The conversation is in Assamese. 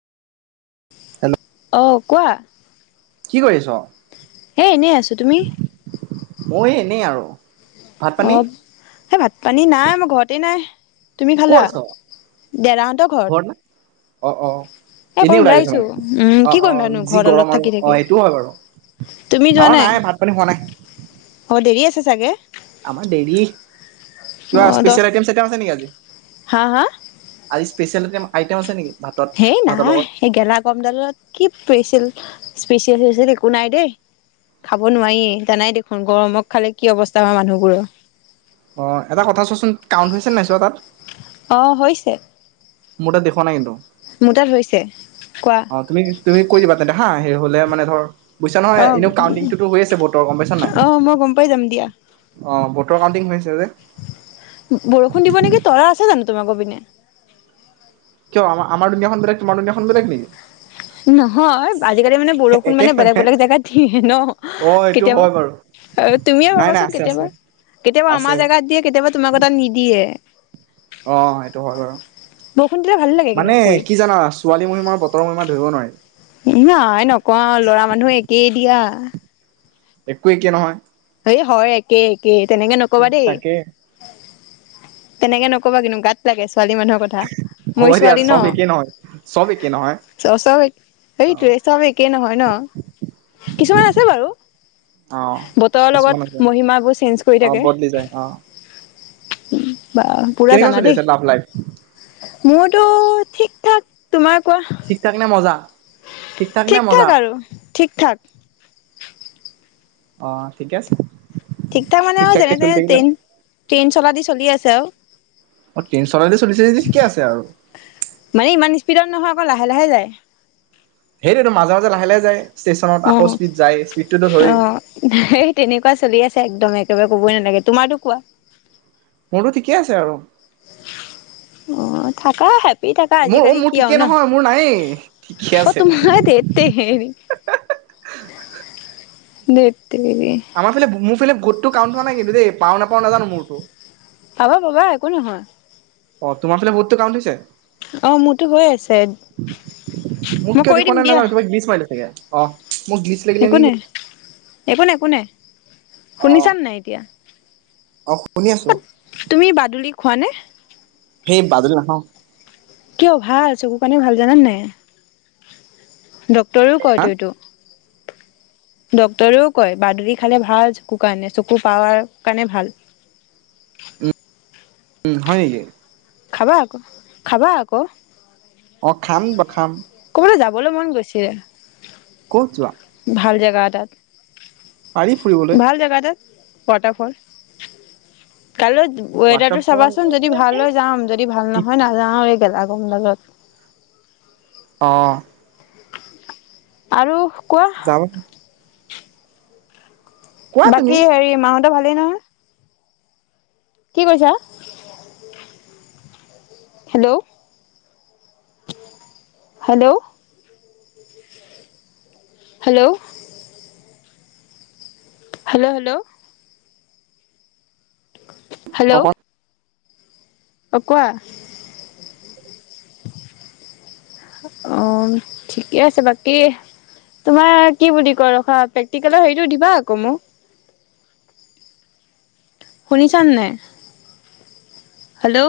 হেল্ল' ল' কোৱা কি কৰি আছ'? এই এনেই আছোঁ তুমি মই এনে আৰু। ভাত পানী অ' এ ভাত পানী নাই আৰু মই ঘৰতে নাই। তুমি ক'ত খালা? আছ? দেৰাহঁতৰ ঘৰত। অ', অ', অ' এ অকণ এনেই ওলাই উলাই গৈছ আহিছোঁ, মানে? উম, কি কৰিম অ', নো যি ঘৰ গৰম ডালত আৰু থাকি অ', থাকি, এইটোও হয় বাৰু তুমি যোৱা আমাৰ নাই? ভাত পানী হোৱা নাই। অ', দেৰি আছ ছে চাগে? আমাৰ দেইলি, কিবা অ' দহ ষ্পেচিয়েল আইটেম চাইটেম আছে নেকি আজি? হা হা আজি ষ্পেচিয়েল টেম আইটেম আছে নেকি? ভাতত ধেই ভাতৰ নাহ, লগত? এই গেলা গৰমত কি পেইছিল স্পেচিয়েল চচিয়েল একো নাই দেই, খাব নোৱাৰি, জানাই দেখোন, গৰমত খালে কি অৱস্থা হয় মানুহৰ। অ', এটা কথা চোৱাচোন, কাউন্ট হৈছে নে নাই তাত। অ' হৈছে মোৰ তাত দেখুওৱা নাই কিন্তু। মোৰ তাত হৈছে কোৱা অ', তুমি তুমি কৈ দিবা তেন্তে হা এ হ'লে মানে ধৰ বুজিছা নহয়, অ' এনেও কাউন্টিঙটোতো হৈয়েই আছে বতৰ গম পাইছা নে নাই? অ' মই গম পাই যাম দিয়া তোৰ কাউন্টিং হৈছ বৰষুণ দিব নেকি, তৰা আছে জানো? তোমালোকৰ পিনে কিয় আমা আমাৰ দুনিয়াখন বেলেগ, তোমাৰ দুনিয়াখন বেলেগ নেকি? নহয় আজিকালি মানে বৰষুণ মানে বেলেগ বেলেগ জেগাত দিয়ে ন' অ এইটো কেতিয়াবা, হয় বাৰু তুমিয়ে নাই নাই ভাবাচোন আছে আছে কেতিয়াবা, কেতিয়াবা আছে আমাৰ জেগাত দিয়ে, কেতিয়াবা তোমালোকৰ তাত নিদিয়ে। অ', সেইটো হয় বাৰু, বৰষুণ দিলে ভাল লাগে কিন্তু মানে শুই। কি জানা ছোৱালীৰ মহিমা বতৰৰ মহিমা ধৰিব নোৱাৰি। এ আই নকও আৰু ল'ৰা মানুহো একেই দিয়া। [inaudible] একো একে নহয়। এই হয় একেই। একে তেনেকে নকবা দেই। তাকে তেনেকে নকবা কিনো গাত লাগে। ছোৱালি মানুহৰ কথা। হ'ব ময়ো দিয়া ছোৱালী ন, চব একে নহয় চব একে নহয় চ চই অ সেইটোৱে চব একে নহয়। কিছুমান আছে বাৰু। অ বত লগত কিছুমান আছে মহিমাবোৰ চেঞ্জ কৰি অ থাকে। [inaudible] বদলি যায় অ [unintelligible] বাঃ পোৰা কেনেকুৱা জানা চলি দেই। আছে লাভ লাইফ মোৰটো ঠিকঠাক, তোমাৰ? ঠিকঠাক নে মজা? ঠিক ঠাক নে মজা ঠিকঠাক আৰু। ঠিকঠাক। অ' ঠিকে আছে। ঠিকঠাক মানে ঠিক আও ঠাককে যেনেতেনে চলি থাকিলে তেইন তেন্স [unintelligible] দি চলি আছে আও। অ', [unintelligible] [unintelligible] চলিছে যদি ঠিকে আছে আৰু। বৰ লাহে লাহে যায়। সেইটোৱেট মাজে মাজে লাহে লাহে যায়। ষ্টেচনত আকৌ অ', স্পীড যায় স্পীডটোতো ধৰি অ', সেই তেনেকুৱা চলি আছে একদম এক [unintelligible] কবই নালাগে, তোমাৰটো কোৱা? মোৰটো ঠিকেই আছে আৰু। অ', থাকাহেত। [unintelligible] থাকা মোৰ অ আজিকালি মোৰ কি আও ঠিকে নহ। নহয় মোৰ নায়েই ঠিকে অ', আছে তোমাৰ ধেৎতেৰি [inaudible] দেট। [unintelligible] [unintelligible] ঘোটটো কাউণ্ট হোৱা নাই কিন্তু দেই। পাওঁ নাপাওঁ নাজানো মোৰটো। পাবা পাবা একো নহয়। অ', তোমাৰফালে ভোটটো কাউন্ট হৈছে? অ', মোৰটো হৈ আছে, মই কৰি দিম দিয়া। অহ। মো গ্লিচ লাগিলে একো নিইত। নাই একো নাই কো নাই, শুনিছান নাই এতিয়া? অস। [unintelligible] তুমি বাদুলী খোৱানে? সেই বাদুলি নাখাওঁ কিয় ভাল, চকু কাৰনে ভাল জানান নাই। ডক [unintelligible] কয়টো এইটো। ডক্তৰেও কয়, বাদুলী খালে ভাল চকু কাৰণে, চকুৰ পাৱাৰ কাৰণে ভাল। ও হয় নেকি? খাবা আকৌ, খাবা আকৌ। অ' খাম ব খাম। [unintelligible] মন গৈছিলে ক'ত যোৱা? ভাল জেগা এটাত। পাৰি ফুৰিবলৈ। Water fall. কাইলৈ ৱেদাৰটো ৱাটাৰফল চাবাচোন, যদি ভাল হয় যাম, যদি ভাল নহয় নাযাও আৰু এই খেলা। [unintelligible] অ'। আৰু। কোৱা যাব তুমি বাকী হেৰি, মা হঁত ভালেই নহয়? কি কৰিছা অ'? Hello, hello. হেল্ল'। হেল্ল'হেল্ল'। [inaudible] অকল হেল্ল' অ' কোৱা। অ ঠিকে আছে বাকী, তোমাৰ কি বুলি কয় ৰখা, পেক্টিকেলৰ হেইটো দিবা আক'মোক। শুনিছানে নাই? হেল্ল'